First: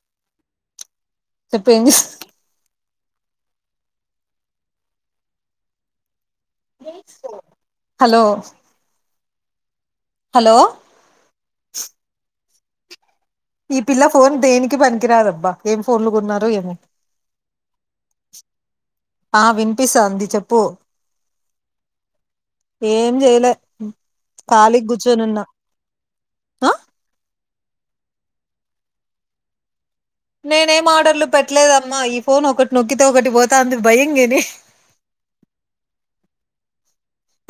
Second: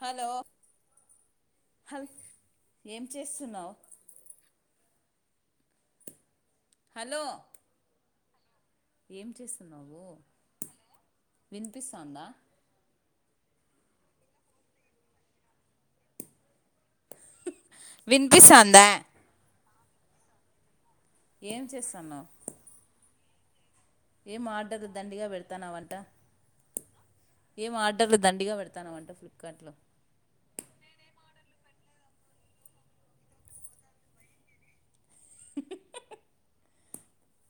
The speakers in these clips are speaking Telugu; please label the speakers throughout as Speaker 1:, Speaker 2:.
Speaker 1: హలో
Speaker 2: చెప్పు ఏంది
Speaker 1: హల్ ఏం చేస్తున్నావు. Hello
Speaker 2: school. హలో
Speaker 1: ఏం చేస్తుంది. నువ్వు
Speaker 2: హలో
Speaker 1: వినిపిస్తుందా.
Speaker 2: ఈ పిల్ల ఫోన్ దేనికి పనికిరాదబ్బా ఏం ఫోన్లు కొన్నారో ఏమో.
Speaker 1: వినిపిస్తోందా.
Speaker 2: వినిపిస్తుంది చెప్పు.
Speaker 1: ఏం చేస్తున్నావ్.
Speaker 2: లే
Speaker 1: ఏం ఆర్డర్ దండిగా పెడుతున్నావంట.
Speaker 2: ఆహ్.
Speaker 1: ఏం ఆర్డర్లు దండిగా పెడుతున్నావంట ఫ్లిప్కార్ట్ లో.
Speaker 2: నేనేం ఆర్డర్లు పెట్టలేదమ్మా ఈ ఫోన్ ఒకటి నొక్కితే ఒకటి పోతంది భయందీ.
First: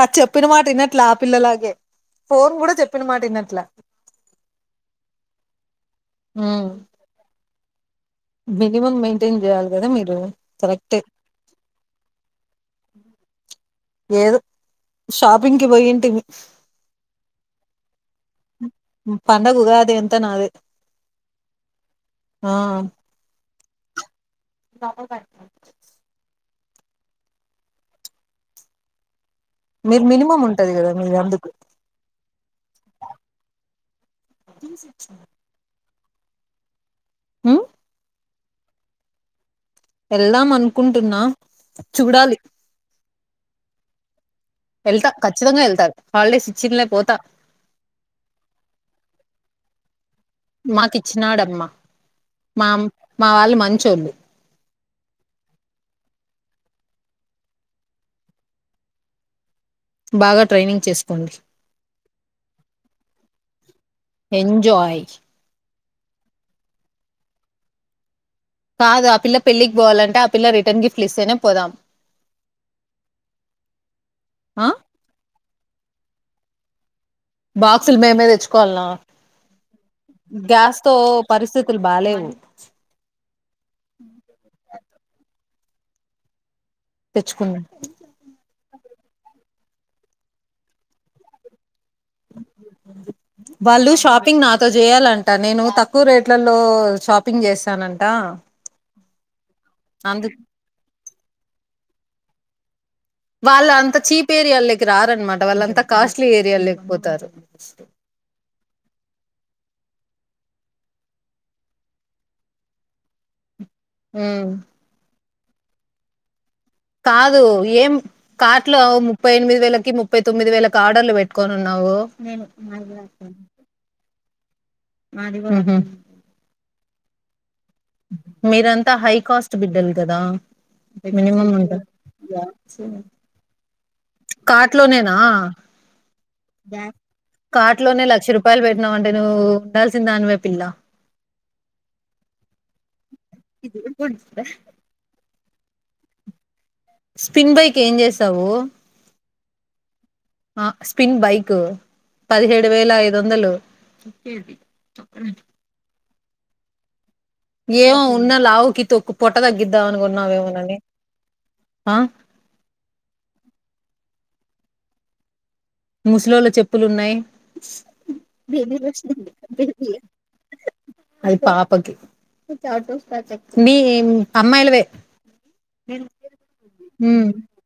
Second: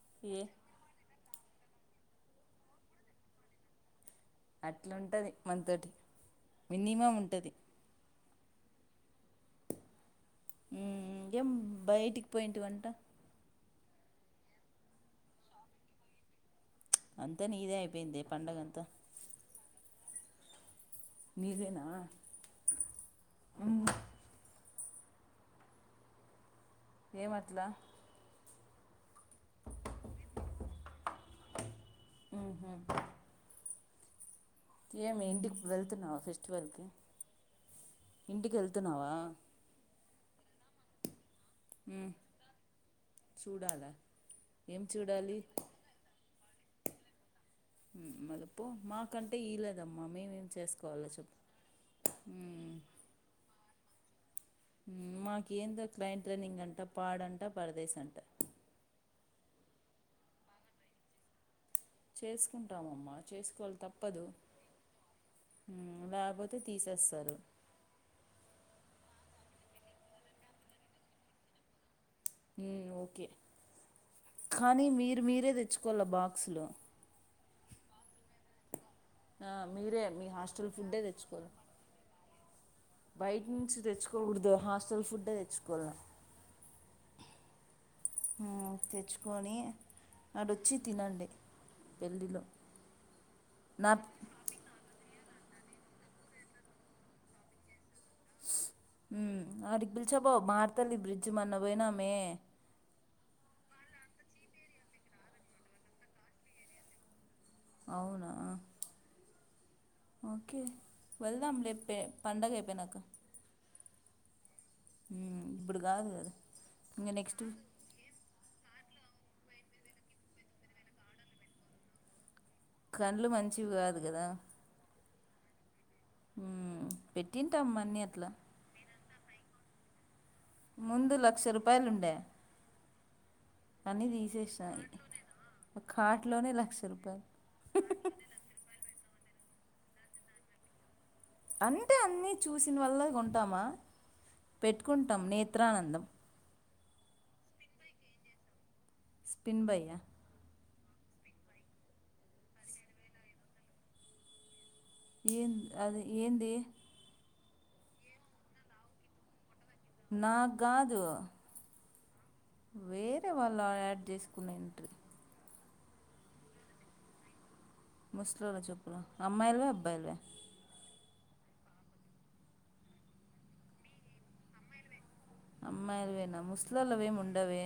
Speaker 2: అది
Speaker 1: ఏ
Speaker 2: చెప్పిన మాటవిన్నట్లే. పిల్లలాగే ఫోన్ కూడా చెప్పిన మాట విన్నట్లే.
Speaker 1: అట్లా ఉంటది మనతోటి మినిమం ఉంటది.
Speaker 2: Minimum man.
Speaker 1: ఏం బయటికి పోయింటి వంట. అట్ట
Speaker 2: ఏదో షాపింగ్ కి పోయింటిమి.
Speaker 1: అంతా నీదే అయిపోయిందే పండగ అంతా.
Speaker 2: అంత నాదే.
Speaker 1: నీదేనా.
Speaker 2: ఆ డబుల్ గన్.
Speaker 1: ఏమట్లా.
Speaker 2: మీరు మినిమం ఉంటది కదా మీరు అందుకు.
Speaker 1: ఏమి ఇంటికి వెల్. పోతున్నావా ఫెస్టివల్ కి.
Speaker 2: ఉమ్
Speaker 1: ఇంటికి వెళ్తున్నావా.
Speaker 2: వెళ్దాం అనుకుంటున్నా. చూడాలి.
Speaker 1: చూడాలే.
Speaker 2: వెళ్తా ఖచ్చితంగా వెళ్తా హాలుడేస్. ఇచ్చినలే పోతా
Speaker 1: మళ్ళపో మాకంటే ఇయలేదమ్మా మేమేం
Speaker 2: మాకు
Speaker 1: చేసుకోవాలో చెప్పు
Speaker 2: ఇచ్చినాడమ్మ మామ్ మా వాళ్ళు మంచోళ్ళు.
Speaker 1: మాకు ఏందో క్రైమ్ ట్రైనింగ్ అంట పాడంట పరదేశ అంట
Speaker 2: బాగా ట్రైనింగ్ చేసుకోండి
Speaker 1: చేసుకుంటాంమ్మా చేసుకోవాలి తప్పదు
Speaker 2: ఎంజాయ్
Speaker 1: లేకపోతే తీసేస్తారు
Speaker 2: కాదు ఆ పిల్ల పెళ్ళికి పోవాలంటే ఆ పిల్ల రిటర్న్ గిఫ్ట్ ఇస్తేనే పోదాం
Speaker 1: ఓకే
Speaker 2: ఆ
Speaker 1: కానీ మీర మీరద తెచ్చుకల బాక్సులు
Speaker 2: బాక్సులు మేమే తెచ్చుకోవాలనా
Speaker 1: మీరే మీ హాస్టల్
Speaker 2: గ్యాస్ తో
Speaker 1: ఫుడ్డే తెచ్చుకోవాలి
Speaker 2: పరిస్థితులు బాలేవు
Speaker 1: బయట నుంచి తెచ్చుకోకూడదు హాస్టల్ ఫుడ్డ తెచ్చుకో
Speaker 2: తెచ్చుకున్నాం
Speaker 1: ప్పుల్ తెచ్చుకొని అడొచ్చి తినండి పెళ్ళిలో
Speaker 2: వాళ్ళు
Speaker 1: నా
Speaker 2: షాపింగ్ నాతో చేయాలంటే నేను తక్కువ రేట్లలో షాపింగ్ చేస్తానండి
Speaker 1: అడికి పిలిచా
Speaker 2: అందు
Speaker 1: పో మారతలి బ్రిడ్జ్ మన్న పోయినా మ
Speaker 2: వాళ్ళ అంత చీప్ ఏరియాకి రారన్నమాట వాళ్ళు అంత కోస్ట్ ఏరియా లేపోతారు
Speaker 1: అవునా ఓకే వెళ్దాం లేపో పండగ అయిపోయాయి నాకు
Speaker 2: హ
Speaker 1: భడగ గద
Speaker 2: కాదు ఏం కార్ లో ముప్పై ఎనిమిది వేలకి ముప్పై తొమ్మిది వేలకి ఆర్డర్లు పెట్టుకనిన్నావు
Speaker 1: కళ్డ్లు మంచివి కాదు కదా
Speaker 2: మది
Speaker 1: పెట్టిన్
Speaker 2: మీరంతా హైక్ కాస్ట్ బిడ్ల్ కదా
Speaker 1: ముందు
Speaker 2: అని
Speaker 1: లక్ష రూపాయలు ఉండే అన్నీ తీసేసిన
Speaker 2: కాట్ లోనేనా
Speaker 1: ఒక కార్ట్లోనే లక్ష రూపాయలు
Speaker 2: కార్ట్ లోనే లక్ష రూపాయలు పెట్టినావ అంటే నువ్వు ఉండాల్సిన దానివే పిల్ల
Speaker 1: అంటే అన్ని చూసిన వల్ల కొంటామా పెట్టుకుంటాం నేత్రానందం
Speaker 2: స్పిన్ బైక్ ఏం చేసావు
Speaker 1: స్పిన్ బయ్యా
Speaker 2: స్పిన్ బైక్ పదిహేడు వేల ఐదు వందలు
Speaker 1: ఏన్ అది ఏంది
Speaker 2: ఏవో ఉన్న లావుకి తొక్కు పొట్ట తగ్గిది ద్దా అనుకున్నావు ఏమే
Speaker 1: నాకు
Speaker 2: గాని
Speaker 1: కాదు
Speaker 2: ఆ
Speaker 1: వేరే వాళ్ళ యాడ్ చేసుకునే ఎంట్రీ
Speaker 2: ముసలోళ్ల చెప్పులున్నాయి
Speaker 1: ముసలోల్ల చేప్పుల ఉన్నాయి. అమ్మాయిలవ అబ్బాయిలవ
Speaker 2: మీ యే అమ్మాయి లవే
Speaker 1: అమ్మాలువేనా ముసల్లోలవేముండవే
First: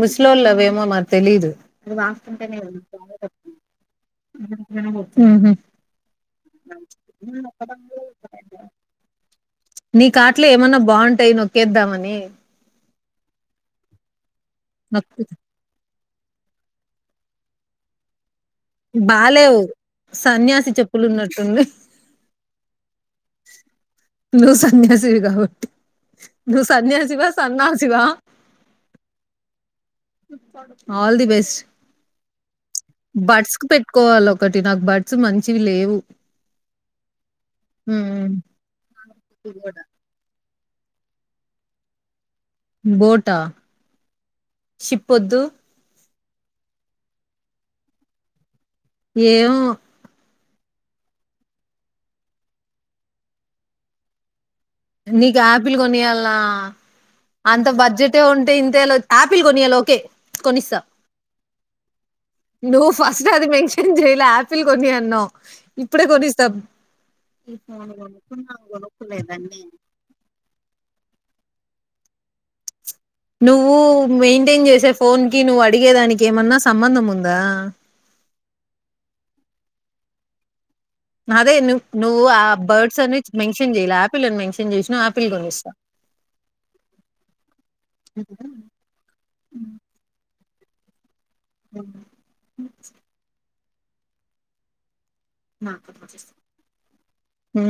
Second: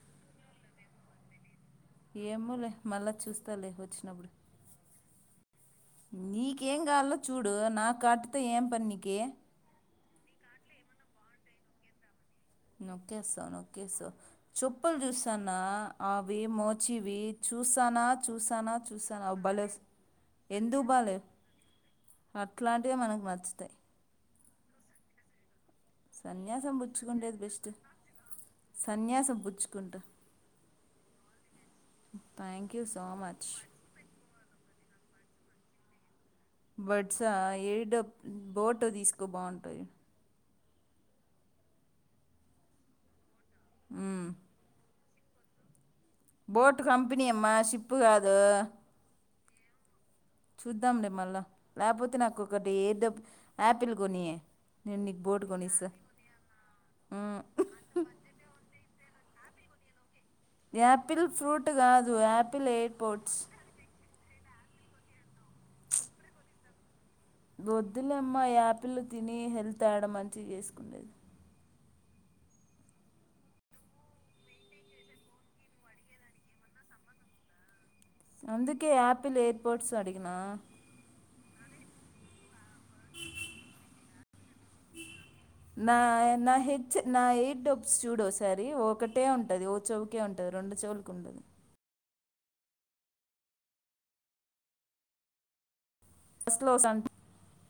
Speaker 2: ముస్లోలవేమే మారీ తెలీదు
Speaker 1: ఏమోలే మళ్ళా చూస్తాలే వచ్చినప్పుడు
Speaker 2: [unintelligible] హ్ హ్
Speaker 1: నీకేం కావలో చూడు నా ఆటితో ఏం పని నీకి
Speaker 2: నీ కాట్లో ఏమన్నా బాగుంటాయి. నొక్కేద్దామని
Speaker 1: నొక్కేస్తావ్ నొక్కేస్తావ్ చెప్పులు చూస్తన్న అవి మోచివి చూసాన చూసన
Speaker 2: బాలేవు
Speaker 1: చూసిన
Speaker 2: సన్యాసి
Speaker 1: ఎందుకు
Speaker 2: చెప్పులు
Speaker 1: బలెవ్
Speaker 2: ఉన్నట్టుంది
Speaker 1: అట్లాంటి మనకు నచ్చుతాయి.
Speaker 2: వి కాబట్టి నువ్వు
Speaker 1: సన్యాసం
Speaker 2: సన్యాసివా
Speaker 1: పుచ్చుకుండేది బెస్ట్
Speaker 2: సన్నాసివా
Speaker 1: సన్యాసం పుచ్చుకుంట.
Speaker 2: All the best
Speaker 1: thank you so
Speaker 2: buds
Speaker 1: much
Speaker 2: కు పెట్టుకోవాలి. ఒకటి నాకు బడ్స్ మంచివి లేవు
Speaker 1: బడ్స ఏడ
Speaker 2: ఉమ్.
Speaker 1: బోటో తీసుకో బాగుంటాయి.
Speaker 2: బోటా
Speaker 1: హ్
Speaker 2: చిప్పొద్దు.
Speaker 1: బోట్ కంపెనీ అమ్మా షిప్పు కాదు.
Speaker 2: ఏమే
Speaker 1: చూద్దాంలే మళ్ళా లేకపోతే నాకొకటి ఏడ యాపిల్ కొనియే నేను
Speaker 2: నీకు
Speaker 1: బోట్
Speaker 2: యాపిల్
Speaker 1: కొనిస్తా
Speaker 2: కొనియాన్ల
Speaker 1: ఉమ్.
Speaker 2: అంత బడ్జెటే ఉంటే ఇంతేలా వ ఆపిల్ కొన్నియల ఓకే కొనిస్తా
Speaker 1: యాపిల్ ఫ్రూట్ గా. యాపిల్ ఎయిర్పోర్ట్స్
Speaker 2: కొనీ ఆన్నాం ఇప్పుడే కొన్నిస్తా
Speaker 1: వద్దులేమ్మా యాపిల్ తిని హెల్త్ తేడ మంచిగ జేసుకుండేది
Speaker 2: నువ్వు మెయింటైన్ జేసే ఫోన్ కి నువ్వు అడిగేదానికి ఏమన్నా సంబంధం ఉందా
Speaker 1: అందుకే ఆపిిల్ ఏర్పోట్స్ అడిగినా
Speaker 2: అదే నువ్ నువ్వు ఆ బర్డ్స్ అని మెన్షన్ చెయి ఆపిల్ని మెన్షన్ చేసినావు ఆపిల్ కొనిస్తా
Speaker 1: నా నా హెచ్ నా ఎయిట్ డబ్బుస్ చూడ ఒకసారి ఒకటే ఉంటది ఓ చౌకే ఉంటు రెండు చెవులిక్ ఉంది
Speaker 2: అ
Speaker 1: ఫస్ లోసన్
Speaker 2: ఉ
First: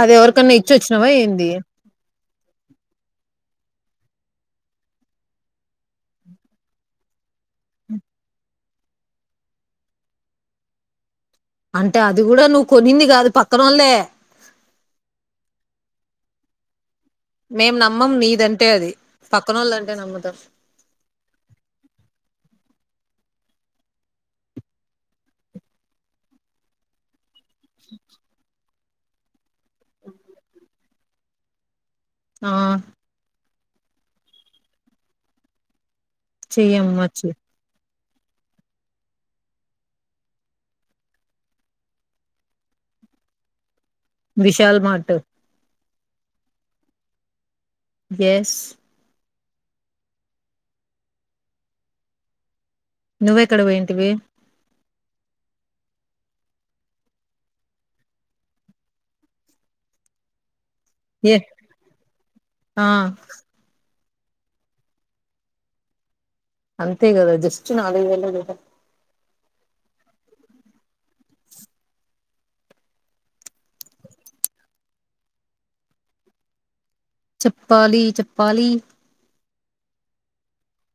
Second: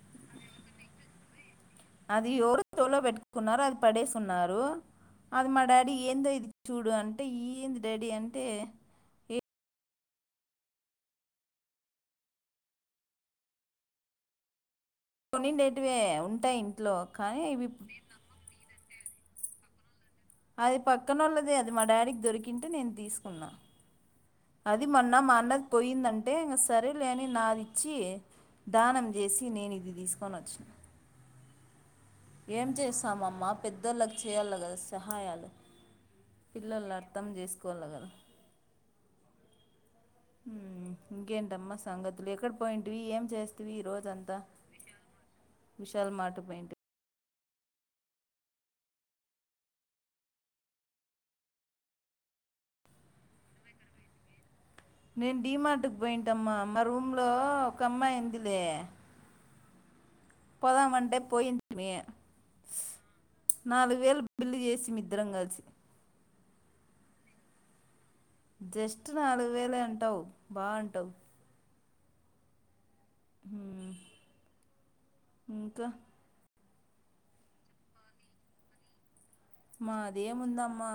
Speaker 2: అది ఎవరికన్నా ఇచ్చి వచ్చినవా ఏంది
Speaker 1: అది ఎవరు తోలో పెట్టుకున్నారు అది పడేసి ఉన్నారు అది మా డాడీ ఏందో ఇది చూడు అంట అంటే ఏంది డాడీ అంటే "ఏ
Speaker 2: అంటే అది కూడా నువ్వు కొన్నింది కాదు పక్కనళ్లే
Speaker 1: కొన్నిండేటివే ఉంటాయి ఇంట్లో కానీ ఇవి
Speaker 2: మేం నమ్మం నీదంటే అది పక్కనోళ్ళదంటే నమ్మ
Speaker 1: అది పక్కనోళ్లదే అది మా డాడకి దొరికకి నేను తీసుకున్నా అది మొన్న మా అన్నది పోయిందంటే ఇంక సరేలేని నాది చి దానం జేసి నేను ఇది తీసుకొని వచ్చను
Speaker 2: ఆ
Speaker 1: ఏం చేసామమ్మ పెద్దోల్లకి చెయ్యల్ల గదా సహాయాలు పిల్లోల్లు
Speaker 2: చెయ్యమ్మా
Speaker 1: అర్థం
Speaker 2: చెయ్
Speaker 1: చేసుకోవాలి కదా ఊ ఇంకేంటమ్మా సంగతులు ఎక్కడ పోయింటివి ఏం చేస్తవి ఈ రోజు
Speaker 2: విశల్ మార్ట్
Speaker 1: విశాల్ మార్ట్ పోయింట్
Speaker 2: ఎస్ నువ్వెక్కడ పోయింటివి
Speaker 1: నేను డి మార్ట్కి పోయింటమ్మా మా రూమ్ లో ఒక అమ్మాయి ఉందిలే పోదామంటే
Speaker 2: ఏ
Speaker 1: పోయింటిమి
Speaker 2: ఆ
Speaker 1: నలుగు వేలు బిల్లు జేసిమి ఇద్రం గలిసి
Speaker 2: అంతే గదా జస్ట్ నాలుగు వేలు లేగ
Speaker 1: ట్ నాలుగు వేలే అంటావు బా అంటావు హ ఇంకా
Speaker 2: చప్పాలి చెప్పాలి
Speaker 1: మాదేముందమ్మా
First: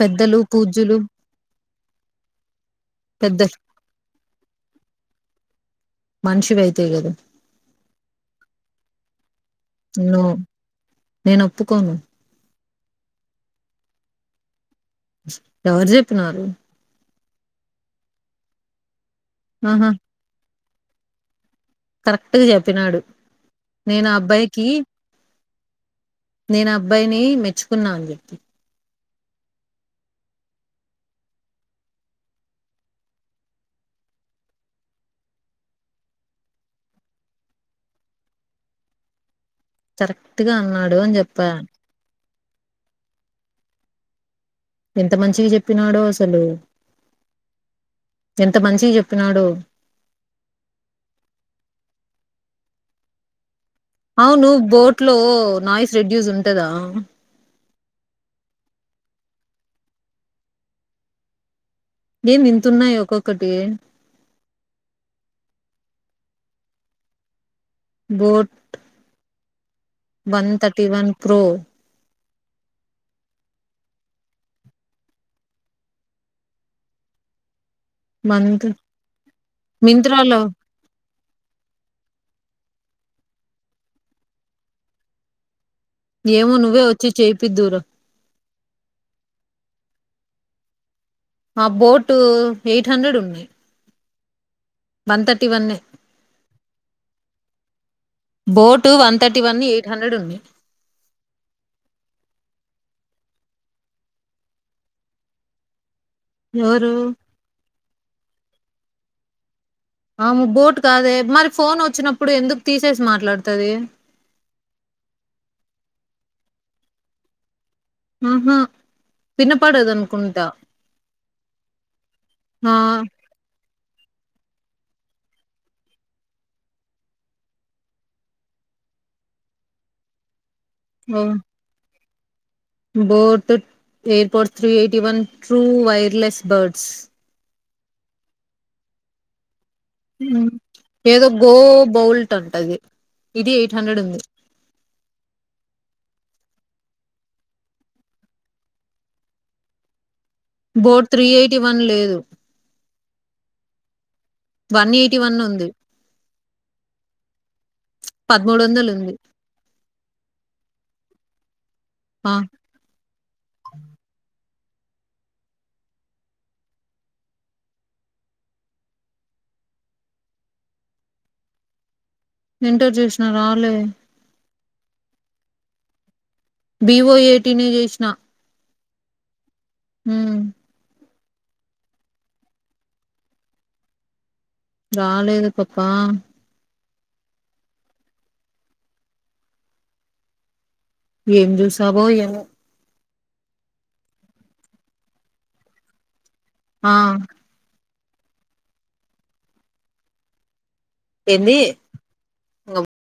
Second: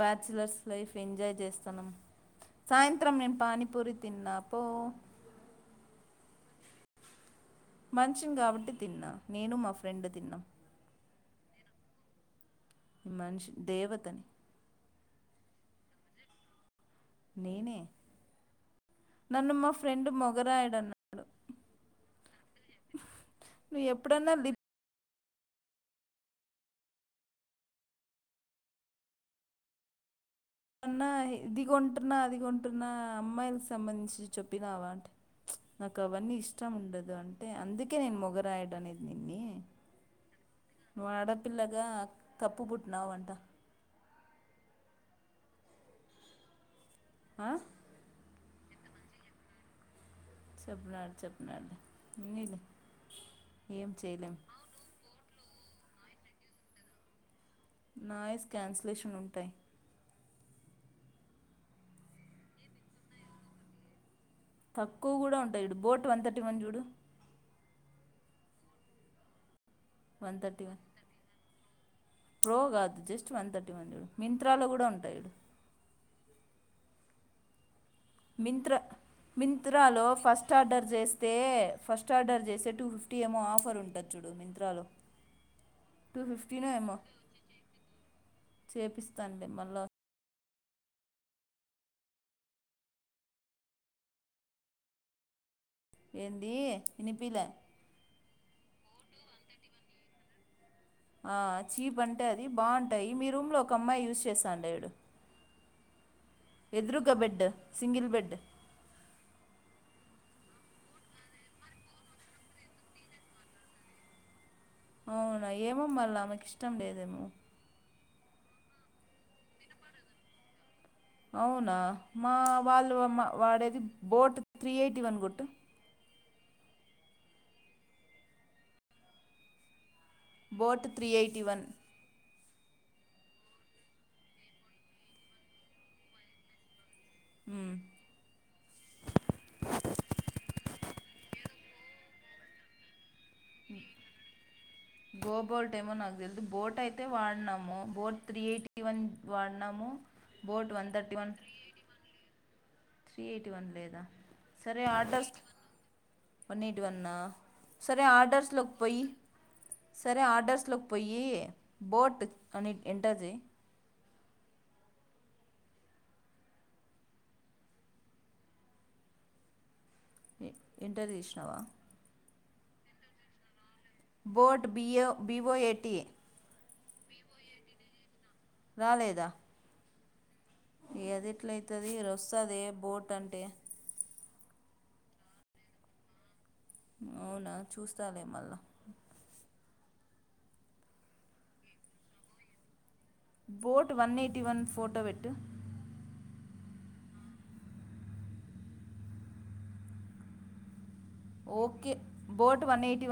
Speaker 2: పెద్దలు
Speaker 1: లైఫ్
Speaker 2: పూజ్యులు
Speaker 1: ఎంజాయ్ చేస్ సలం సాయంత్రం నేను
Speaker 2: పెద్ద
Speaker 1: పానీపూరి తిన్నా పో
Speaker 2: మనిషివయితే కదా
Speaker 1: మనిషిని కాబట్టి తిన్నా నేను మా ఫ్రెండ్
Speaker 2: నో
Speaker 1: తిన్నాం
Speaker 2: నేను ఒప్పుకోను
Speaker 1: ఈ మనిషి దేవతని
Speaker 2: ఎవరు చెప్పిరు
Speaker 1: నేనే నన్ను మా ఫ్రెండ్ మొగర [unintelligible]
Speaker 2: కరెక్ట్గా చెప్పినాడు
Speaker 1: నువ్వు
Speaker 2: నేను
Speaker 1: ఎప్పుడన్నా లిప్
Speaker 2: అబ్బాయికి నేను అబ్బాయిని మెచ్చుకున్నా అని చెప్పు
Speaker 1: ఏవన్నా ఇది కొంటున్నా అది కొంటున్నా అమ్మాయిలు సంబంధించి చెప్పినావా అంటే నాకు అవన్నీ ఇష్టం ఉండదు అంటే అందుకే నేను మొగరాయడు అనేది నిన్ని
Speaker 2: కరెక్ట్గా అన్నాడు అని చెప్పా
Speaker 1: తప్పు పుట్టినావంట
Speaker 2: ఎంత మంచిగా చెప్పినాడో అసలు
Speaker 1: ఆ
Speaker 2: ఎంత మంచి చెప్పినాడో
Speaker 1: చెప్నాడు చెప్న [unintelligible]
Speaker 2: అవును బోట్ లో నాయిస్ రెడ్యూస్ ఉంటందా
Speaker 1: నాయిస్ క్యాన్సిలేషన్ ఉంటాయి
Speaker 2: ఏంది ఇత్తునయ్ ఒక్కొక్కటి
Speaker 1: తక్కువ కూడా ఉంటాయి చూడు బోట్ వన్ థర్టీ వన్ చూడు
Speaker 2: boat one thirty one pro
Speaker 1: pro కాదు జస్ట్ వన్ థర్టీ వన్ మింత్రాలో కూడా ఉంటాయి
Speaker 2: వన్
Speaker 1: మింత్రా మింత్రాలో ఫస్ట్ ఆర్డర్ చేస్ వస్తే ఫస్ట్ ఆర్డర్ చేసే టూ ఫిఫ్టీ ఏమో ఆఫర్ ఉంటది చూడు మింత్రాలో టూ
Speaker 2: ఏమో
Speaker 1: ఫిఫ్టీనో
Speaker 2: నువ్వే వచ్చి చేయిపిద్దురా
Speaker 1: చేపిస్తాంనులే మళ్ళా
Speaker 2: ఆ బోటు ఎయిట్ హండ్రెడ్ ఉన్నాయి వన్ తర్టీ వన్ ఎ
Speaker 1: ఏంది వినిపిలే
Speaker 2: boat one thirty one eight hundred ఉంది
Speaker 1: ఆహ్ చీప్ అంటే అది బాగుంటాయి మీ రూమ్లో ఒక అమ్మాయి యూస్ చేస్తాండే
Speaker 2: ఎవరు
Speaker 1: ఎదురుగా బెడ్ సింగిల్ బెడ్
Speaker 2: ఆ బోట్ కాదే మరి ఫోన్ వచ్చినప్పుడు ఎందుకు తీసేసి మాట్లాడుతుది
Speaker 1: అవునా ఏమో మళ్ళా ఆమెకు ఇష్టం లేదేమో
Speaker 2: ఆహా విన్నపాడు అద అనుకుంటంటా
Speaker 1: అవునా మా వాళ్ళు మా వాడేది బోట్ త్రీ ఎయిటీ వన్ గుట్టు boat three eighty one
Speaker 2: boat AirPods three eighty one true wireless buds ఏదో గో బౌల్ట్ ఉంటది
Speaker 1: గోబల్ టైమోన్కుదు అ బోట్ అయితే వాడినాము బోట్ త్రీ ఎయిటీ వన్ వాడినాము
Speaker 2: బోట్ త్రీ ఎయిటీ వన్ లేదు
Speaker 1: త్రీ ఎయిటీ వన్ లేదా సరే
Speaker 2: వన్ ఎయిటీ
Speaker 1: ఆర్డ్రస్
Speaker 2: వన్ ఉంది
Speaker 1: పన్నట్ వన్నా సరే ఆర్డర్స్
Speaker 2: పదమూడు
Speaker 1: లోకి
Speaker 2: వందలు
Speaker 1: పోయి
Speaker 2: ఉంది
Speaker 1: సరే ఆర్డర్స్ లోకి పోయి బోట్
Speaker 2: ఆ
Speaker 1: అని ఎంటది ఇంటర్ తీసినావా
Speaker 2: ఇంటర్ చూసిన రవాలే
Speaker 1: బోట్ బియో బివో ఏటి
Speaker 2: బివో ఏటీనే చేసిన
Speaker 1: రాలేదా
Speaker 2: హ
Speaker 1: ఎది ఎట్ల అవుతుంది ర వస్తుంది ఏ బోట్ అంటే
Speaker 2: రాలేదు పప్పా
Speaker 1: అవునా చూస్తాలే మల్ల
Speaker 2: ఏం చూశావో ఏమో
Speaker 1: boat one eighty one photo వెట్టు
Speaker 2: ఆహ్ ఏంది
Speaker 1: ఓకే బోట్
Speaker 2: ఇంగ
Speaker 1: వన్ ఎయిటి వన్